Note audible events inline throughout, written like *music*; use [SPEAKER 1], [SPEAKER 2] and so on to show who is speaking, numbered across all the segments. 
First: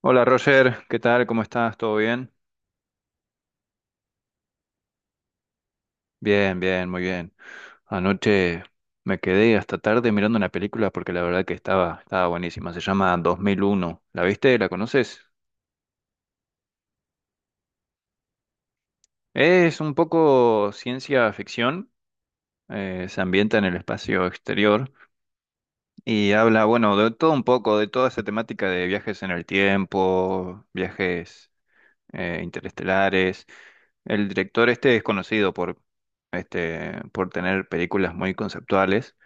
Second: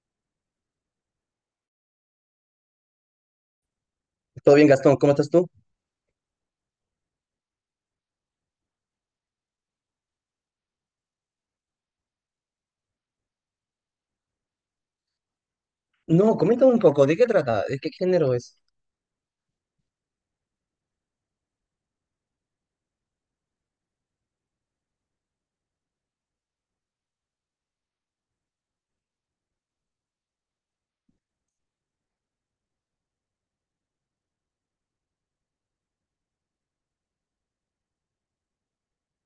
[SPEAKER 1] Hola Roger, ¿qué tal? ¿Cómo estás? ¿Todo bien?
[SPEAKER 2] Todo bien, Gastón, ¿cómo estás tú?
[SPEAKER 1] Bien, bien, muy bien. Anoche me quedé hasta tarde mirando una película porque la verdad que estaba buenísima. Se llama 2001. ¿La viste? ¿La conoces?
[SPEAKER 2] No, comenta un poco, ¿de qué trata? ¿De qué género es?
[SPEAKER 1] Es un poco ciencia ficción. Se ambienta en el espacio exterior y habla, bueno, de todo un poco, de toda esa temática de viajes en el tiempo, viajes interestelares. El director este es conocido por por tener películas muy conceptuales.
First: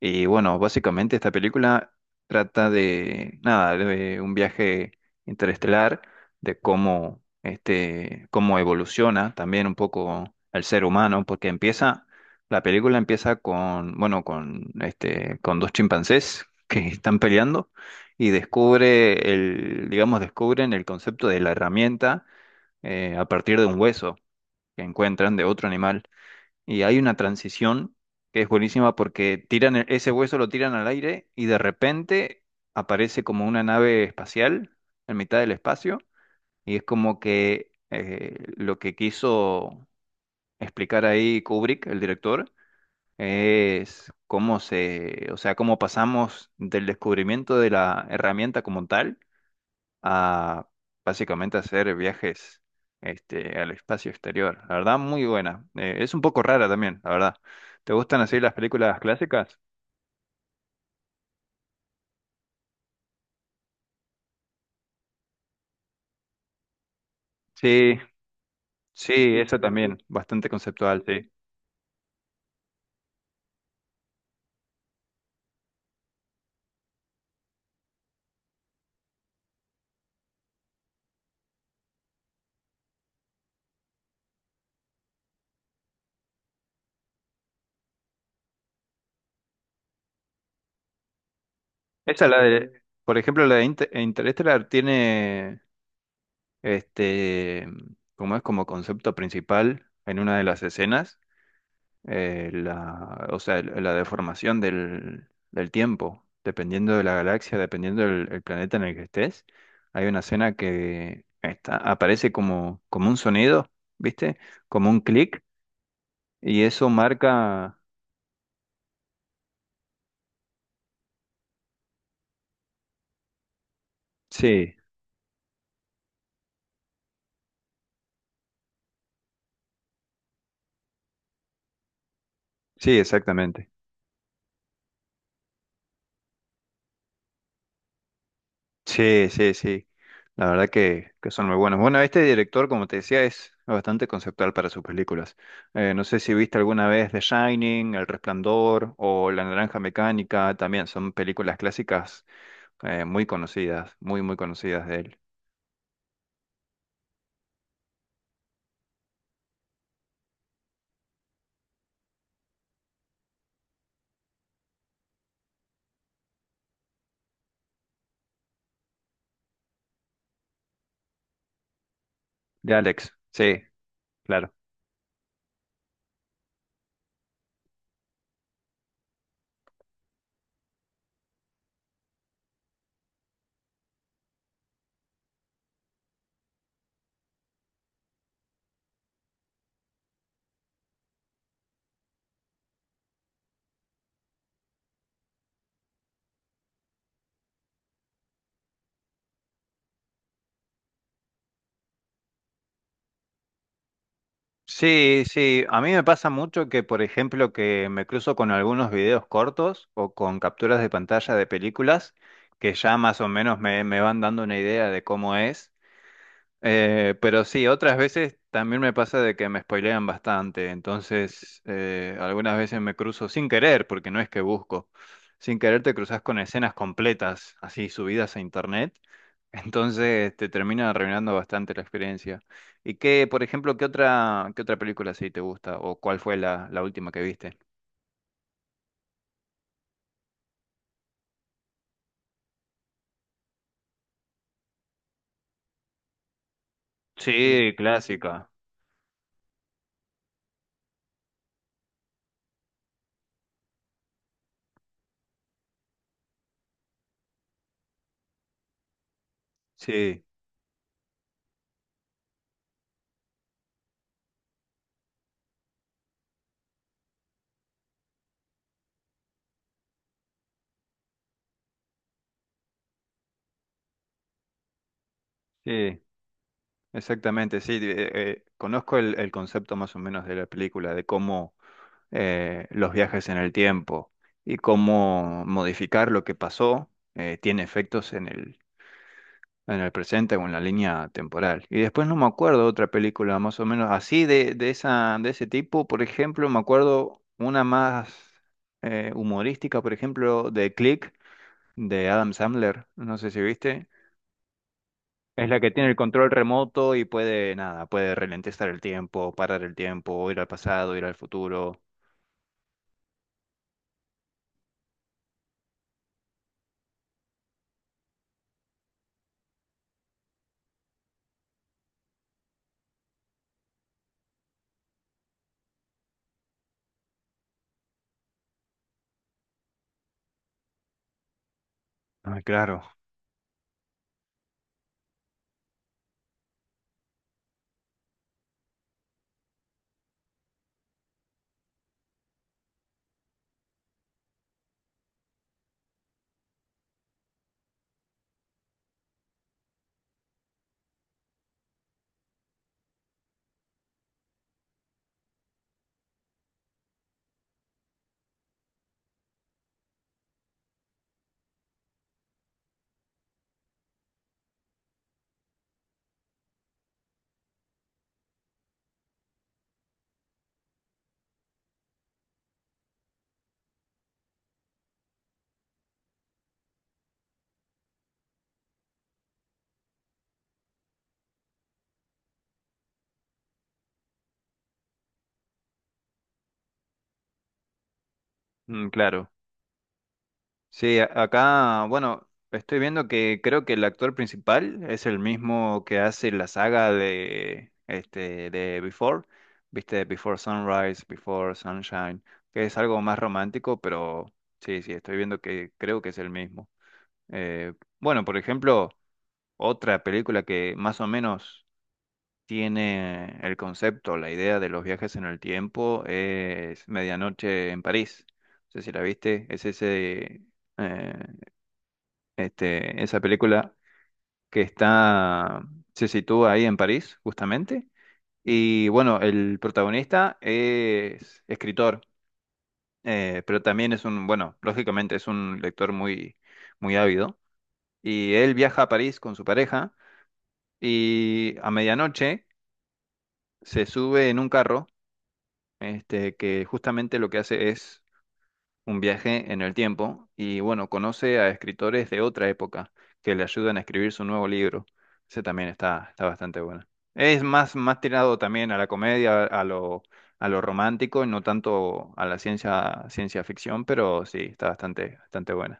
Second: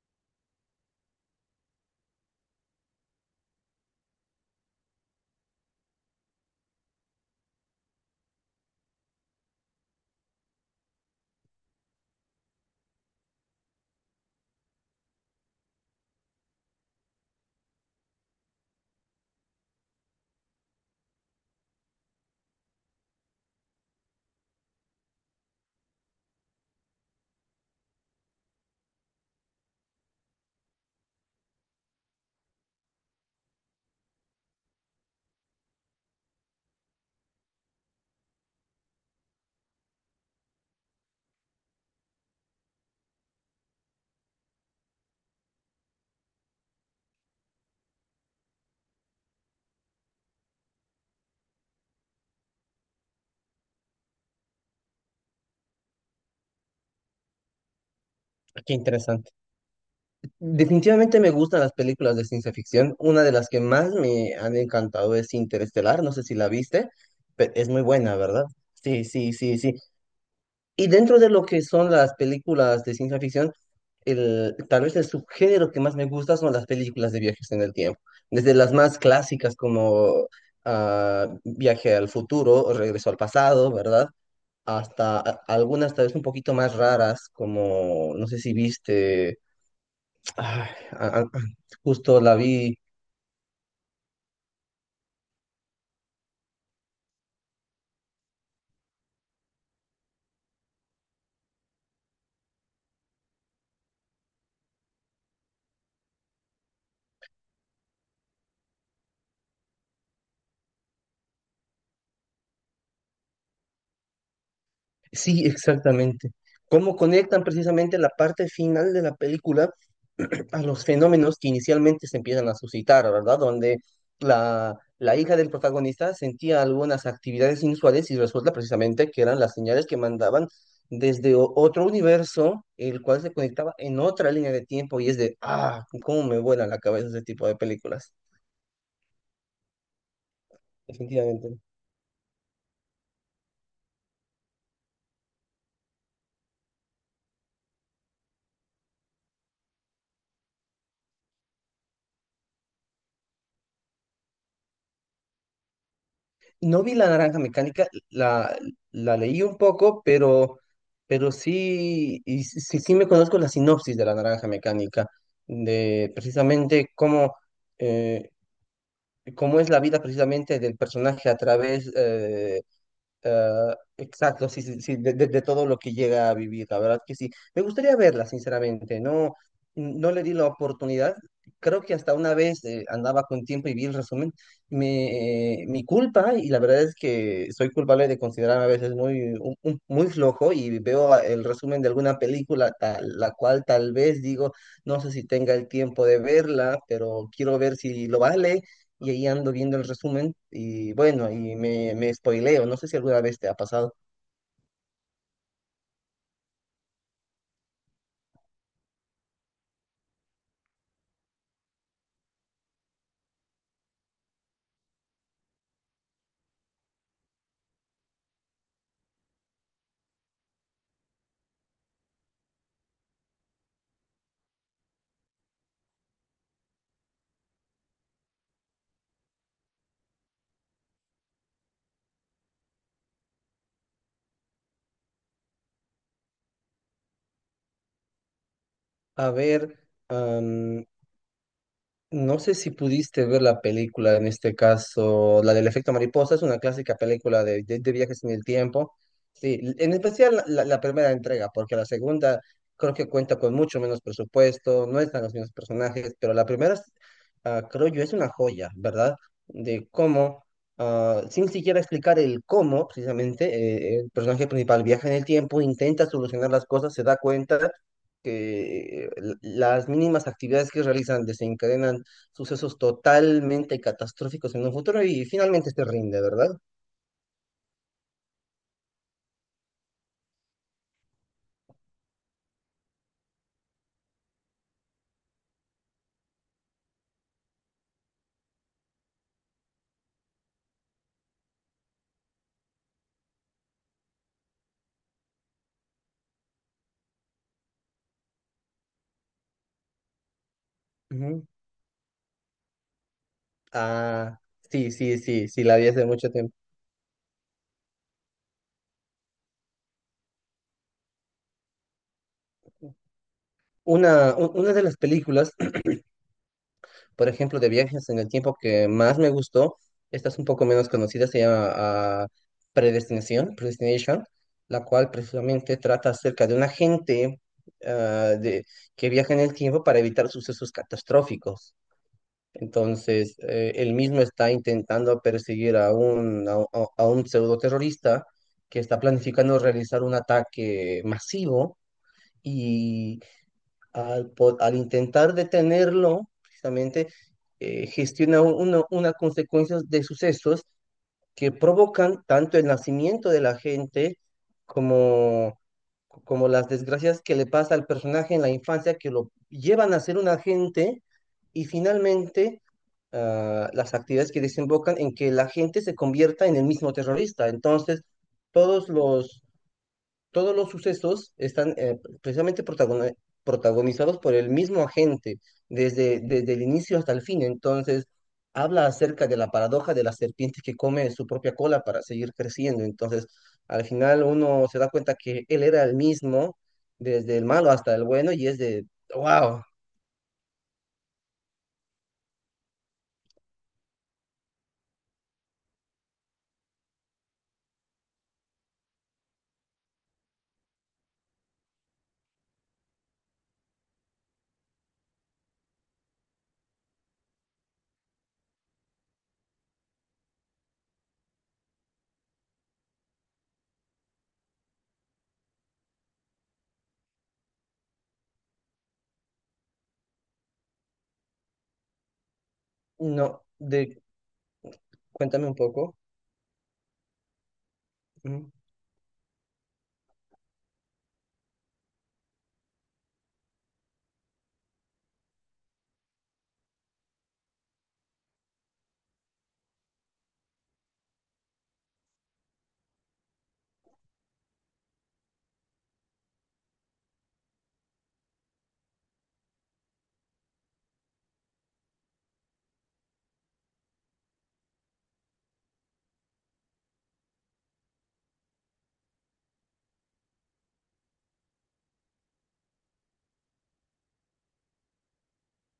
[SPEAKER 1] Y bueno, básicamente esta película trata de, nada, de un viaje interestelar, de cómo cómo evoluciona también un poco el ser humano, porque la película empieza con, bueno, con con dos chimpancés *laughs* que están peleando y descubren el concepto de la herramienta a partir de un hueso que encuentran de otro animal. Y hay una transición que es buenísima porque ese hueso lo tiran al aire y de repente aparece como una nave espacial en mitad del espacio y es como que lo que quiso explicar ahí Kubrick, el director, es cómo se, o sea, cómo pasamos del descubrimiento de la herramienta como tal a básicamente hacer viajes al espacio exterior. La verdad, muy buena. Es un poco rara también, la verdad. ¿Te gustan así las
[SPEAKER 2] Qué
[SPEAKER 1] películas
[SPEAKER 2] interesante.
[SPEAKER 1] clásicas?
[SPEAKER 2] Definitivamente me gustan las películas de ciencia ficción. Una de las que más me han encantado es Interestelar, no sé si la viste, pero es muy
[SPEAKER 1] Sí,
[SPEAKER 2] buena, ¿verdad? Sí,
[SPEAKER 1] sí,
[SPEAKER 2] sí, sí,
[SPEAKER 1] esa
[SPEAKER 2] sí.
[SPEAKER 1] también, bastante
[SPEAKER 2] Y
[SPEAKER 1] conceptual,
[SPEAKER 2] dentro de
[SPEAKER 1] sí.
[SPEAKER 2] lo que son las películas de ciencia ficción, tal vez el subgénero que más me gusta son las películas de viajes en el tiempo. Desde las más clásicas como ah, Viaje al futuro, o Regreso al pasado, ¿verdad? Hasta algunas tal vez un poquito más raras, como no sé si viste, ay, a- a- justo
[SPEAKER 1] Esa
[SPEAKER 2] la
[SPEAKER 1] la
[SPEAKER 2] vi,
[SPEAKER 1] de, por ejemplo, la de Interstellar tiene, este, como es como concepto principal en una de las escenas. La, o sea, la deformación del tiempo, dependiendo de la galaxia, dependiendo del el planeta en el que estés. Hay una escena que está, aparece como, como un sonido, ¿viste? Como un clic,
[SPEAKER 2] sí, exactamente,
[SPEAKER 1] y eso
[SPEAKER 2] cómo conectan
[SPEAKER 1] marca...
[SPEAKER 2] precisamente la parte final de la película a los fenómenos que inicialmente se empiezan a suscitar, ¿verdad? Donde
[SPEAKER 1] Sí,
[SPEAKER 2] la hija del protagonista sentía algunas actividades inusuales y resulta precisamente que eran las señales que mandaban desde otro universo,
[SPEAKER 1] sí,
[SPEAKER 2] el cual se
[SPEAKER 1] exactamente.
[SPEAKER 2] conectaba en otra línea de tiempo y es de, ah, cómo me vuela la cabeza ese tipo de películas,
[SPEAKER 1] Sí, sí, sí. La verdad que son muy
[SPEAKER 2] definitivamente.
[SPEAKER 1] buenos. Bueno, este director, como te decía, es bastante conceptual para sus películas. No sé si viste alguna vez The Shining, El Resplandor o La Naranja Mecánica. También son películas clásicas muy conocidas, muy conocidas de él.
[SPEAKER 2] No vi la naranja mecánica, la leí un poco, pero sí, y sí, sí me conozco la sinopsis de la naranja mecánica, de precisamente cómo, eh, cómo es la vida precisamente del personaje a través,
[SPEAKER 1] De Alex, sí,
[SPEAKER 2] ah, exacto,
[SPEAKER 1] claro.
[SPEAKER 2] sí, sí, sí, de, de todo lo que llega a vivir, la verdad que sí. Me gustaría verla, sinceramente, no, no le di la oportunidad. Creo que hasta una vez andaba con tiempo y vi el resumen. Me, mi culpa, y la verdad es que soy culpable de considerarme a veces muy, muy flojo y veo el resumen de alguna película, tal, la cual tal vez digo, no sé si tenga el tiempo de verla, pero quiero ver si lo vale y ahí ando viendo el resumen y bueno, ahí me, me spoileo. No sé si alguna vez te ha pasado.
[SPEAKER 1] Sí, sí. A mí me pasa mucho que, por ejemplo, que me cruzo con algunos videos cortos o con capturas de pantalla de películas que ya más o menos me van dando una idea de cómo es. Pero sí, otras veces también me pasa de que me spoilean bastante, entonces algunas veces me cruzo sin querer, porque no es que busco, sin querer te cruzas con escenas completas, así subidas a internet, *laughs* entonces te termina arruinando bastante la experiencia. ¿Y qué, por ejemplo, qué otra película sí te gusta o cuál fue la última que viste? Mm,
[SPEAKER 2] A ver, no sé si pudiste ver la película, en este caso, la del efecto mariposa, es una clásica película de,
[SPEAKER 1] sí,
[SPEAKER 2] de viajes en el
[SPEAKER 1] clásica.
[SPEAKER 2] tiempo. Sí, en especial la primera entrega, porque la segunda creo que cuenta con mucho menos presupuesto, no están los mismos personajes, pero la primera, ah, creo yo, es una joya, ¿verdad? De
[SPEAKER 1] Sí,
[SPEAKER 2] cómo, ah, sin siquiera explicar el cómo, precisamente, el personaje principal viaja en el tiempo, intenta solucionar las cosas, se da cuenta que las mínimas actividades que realizan desencadenan sucesos totalmente catastróficos en un futuro y finalmente se
[SPEAKER 1] sí,
[SPEAKER 2] rinde, ¿verdad?
[SPEAKER 1] exactamente, sí. Conozco el concepto más o menos de la película, de cómo los viajes en el tiempo y cómo modificar lo que pasó tiene efectos en en el presente o en la línea temporal. Y después no me acuerdo otra película más o menos así de esa, de ese tipo. Por ejemplo, me acuerdo una más humorística, por ejemplo, de Click,
[SPEAKER 2] Ujú.
[SPEAKER 1] de Adam Sandler. No sé si viste.
[SPEAKER 2] Ah, sí, sí, sí,
[SPEAKER 1] Es la
[SPEAKER 2] sí,
[SPEAKER 1] que
[SPEAKER 2] la vi
[SPEAKER 1] tiene el
[SPEAKER 2] hace mucho
[SPEAKER 1] control
[SPEAKER 2] tiempo.
[SPEAKER 1] remoto y puede, nada, puede ralentizar el tiempo, parar el tiempo, ir al pasado, ir al futuro.
[SPEAKER 2] Una, una de las películas, *clears throat* por ejemplo, de viajes en el tiempo que más me gustó, esta es un poco menos conocida, se llama ah, Predestinación, Predestination, la cual precisamente trata acerca de un agente ah, de, que viaja en el tiempo para evitar sucesos catastróficos.
[SPEAKER 1] Ah, claro.
[SPEAKER 2] Entonces, él mismo está intentando perseguir a un, a un pseudo terrorista que está planificando realizar un ataque masivo y al, al intentar detenerlo, precisamente, gestiona una consecuencia de sucesos que provocan tanto el nacimiento de la gente como, como las desgracias que le pasa al personaje en la infancia, que lo llevan a ser un agente y finalmente ah, las actividades que desembocan en que la gente se convierta en el mismo terrorista. Entonces, todos los todos los sucesos están precisamente protagonizados por el mismo agente desde, desde el inicio hasta el fin. Entonces, habla acerca de la paradoja de la serpiente que come su propia cola para seguir creciendo. Entonces, al final uno se da cuenta que él era el mismo, desde el malo hasta el bueno, y es de,
[SPEAKER 1] Mm, claro.
[SPEAKER 2] wow,
[SPEAKER 1] Sí, acá, bueno, estoy viendo que creo que el actor principal es el mismo que hace la saga de este de Before, ¿viste? Before Sunrise, Before Sunshine, que es algo más romántico, pero sí, sí, estoy viendo que creo que es el mismo. Eh, bueno, por ejemplo, otra película que más o menos tiene el concepto, la idea de los viajes en el tiempo es Medianoche en París. No sé si la viste, es ese eh, este, esa
[SPEAKER 2] no,
[SPEAKER 1] película
[SPEAKER 2] de,
[SPEAKER 1] que
[SPEAKER 2] cuéntame un
[SPEAKER 1] está,
[SPEAKER 2] poco.
[SPEAKER 1] se sitúa ahí en París, justamente.
[SPEAKER 2] Ujú.
[SPEAKER 1] Y bueno, el protagonista es escritor, pero también es un, bueno, lógicamente es un lector muy ávido. Y él viaja a París con su pareja y a medianoche se sube en un carro, que justamente lo que hace es un viaje en el tiempo y bueno, conoce a escritores de otra época que le ayudan a escribir su nuevo libro. Ese también está bastante bueno. Más tirado también a la comedia, a lo romántico y no tanto a la ciencia, ciencia ficción, pero sí, está bastante buena.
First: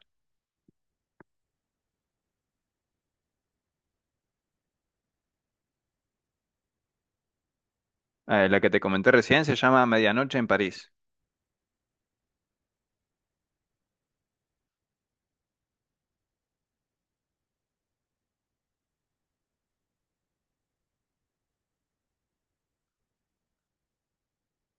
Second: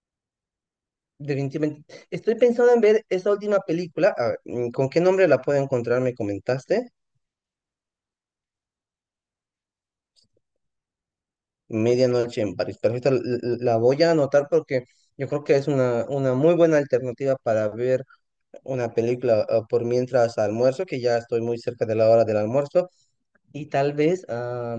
[SPEAKER 2] Definitivamente. Estoy pensando en ver esa última película. A ver, ¿con qué nombre la puedo encontrar? ¿Me comentaste?
[SPEAKER 1] La que te comenté recién se llama Medianoche en París.
[SPEAKER 2] Medianoche en París. Perfecto, la voy a anotar porque yo creo que es una muy buena alternativa para ver una película ah, por mientras almuerzo, que ya estoy muy cerca de la hora del almuerzo. Y tal vez, ah,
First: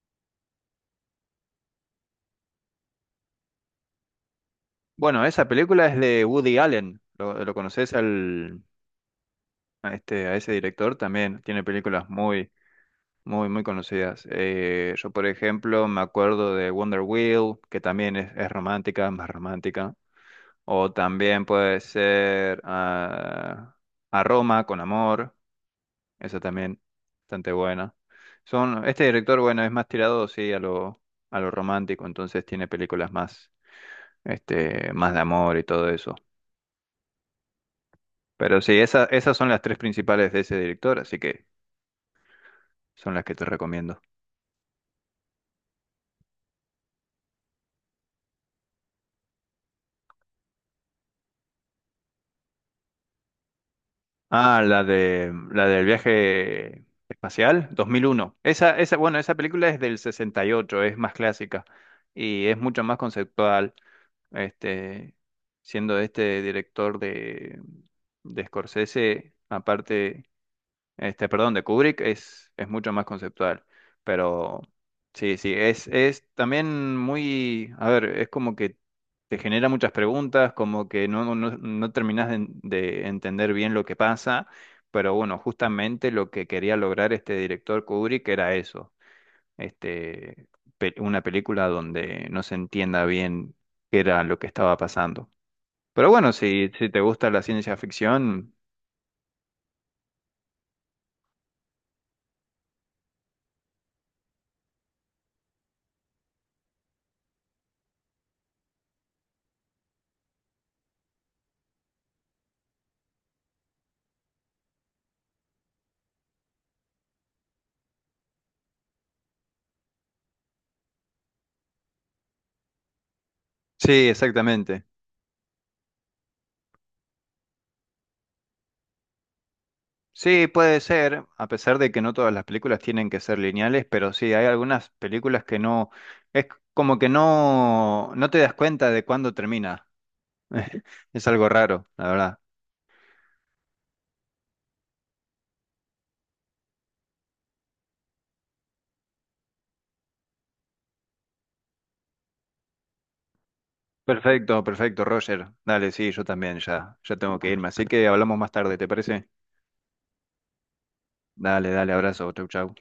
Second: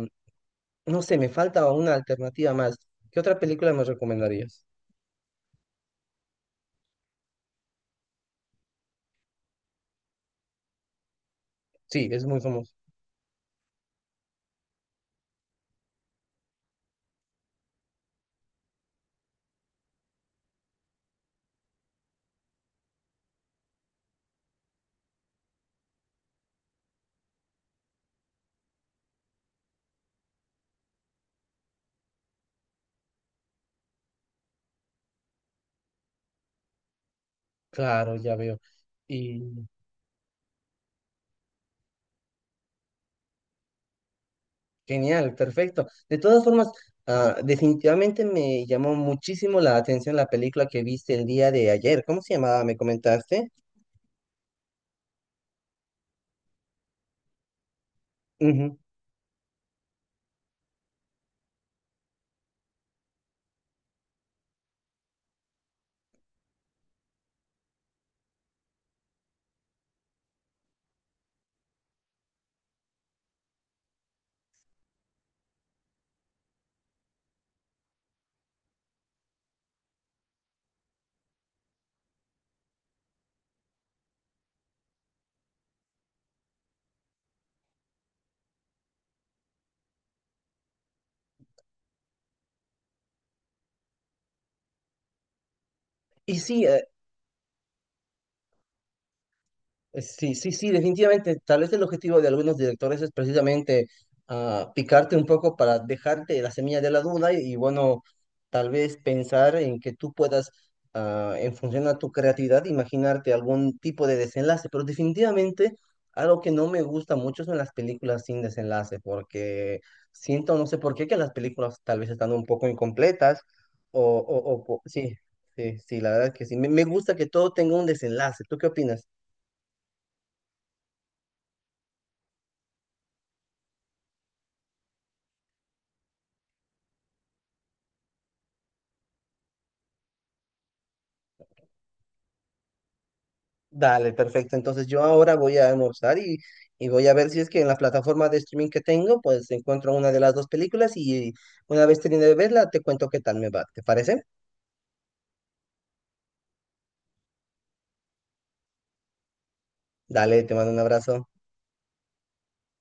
[SPEAKER 2] no sé, me falta una alternativa más. ¿Qué otra película me recomendarías?
[SPEAKER 1] Bueno, esa película es de Woody Allen. Lo conoces al, a ese director? También tiene
[SPEAKER 2] Sí,
[SPEAKER 1] películas
[SPEAKER 2] es muy
[SPEAKER 1] muy
[SPEAKER 2] famoso.
[SPEAKER 1] muy, muy conocidas. Yo, por ejemplo, me acuerdo de Wonder Wheel, que también es romántica, más romántica. O también puede ser A Roma con amor. Esa también, bastante buena. Son, este director, bueno, es más tirado, sí, a lo romántico, entonces tiene películas más, más de amor y todo eso.
[SPEAKER 2] Claro, ya veo.
[SPEAKER 1] Pero sí, esas
[SPEAKER 2] Y
[SPEAKER 1] son las tres principales de ese director, así que son las que te recomiendo.
[SPEAKER 2] genial, perfecto. De todas formas, ah, definitivamente me llamó muchísimo la atención la película que viste el día de ayer. ¿Cómo se llamaba? ¿Me comentaste?
[SPEAKER 1] Ah, la de la del viaje espacial, 2001. Esa,
[SPEAKER 2] Ujú.
[SPEAKER 1] esa, bueno, esa película es del 68, es más clásica y es mucho más conceptual, este, siendo este director de Scorsese, aparte perdón, de Kubrick es mucho más conceptual, pero sí, sí, es también muy, a ver, es como que te genera muchas preguntas, como que no terminás de entender bien lo que pasa, pero bueno, justamente lo que quería lograr este director Kubrick era eso, este, una película donde no se entienda bien qué era lo que estaba pasando. Pero bueno,
[SPEAKER 2] Y sí,
[SPEAKER 1] si te gusta la ciencia ficción,
[SPEAKER 2] Sí, sí, sí, definitivamente. Tal vez el objetivo de algunos directores es precisamente ah, picarte un poco para dejarte la semilla de la duda y, bueno, tal vez pensar en que tú puedas, ah, en función a tu creatividad, imaginarte algún tipo de desenlace. Pero definitivamente algo que no me gusta mucho son las películas sin desenlace, porque siento, no sé por qué, que las películas tal vez están un poco incompletas
[SPEAKER 1] sí,
[SPEAKER 2] o,
[SPEAKER 1] exactamente.
[SPEAKER 2] sí, sí, sí, la verdad que sí. Me gusta que todo tenga un desenlace. ¿Tú qué opinas?
[SPEAKER 1] Sí, puede ser, a pesar de que no todas las películas tienen que ser lineales, pero sí, hay algunas películas que no, es como que no te das cuenta de cuándo termina. *laughs* Es algo raro, la verdad.
[SPEAKER 2] Dale, perfecto. Entonces yo ahora voy a almorzar y voy a ver si es que en la plataforma de streaming que tengo, pues encuentro una de las dos películas y una vez termine de verla, te cuento qué tal me va. ¿Te parece?
[SPEAKER 1] Perfecto, perfecto, Roger. Dale, sí, yo también ya tengo que irme, así que hablamos más tarde, ¿te parece?
[SPEAKER 2] Dale, te mando un abrazo.
[SPEAKER 1] Dale, dale, abrazo, chau, chau.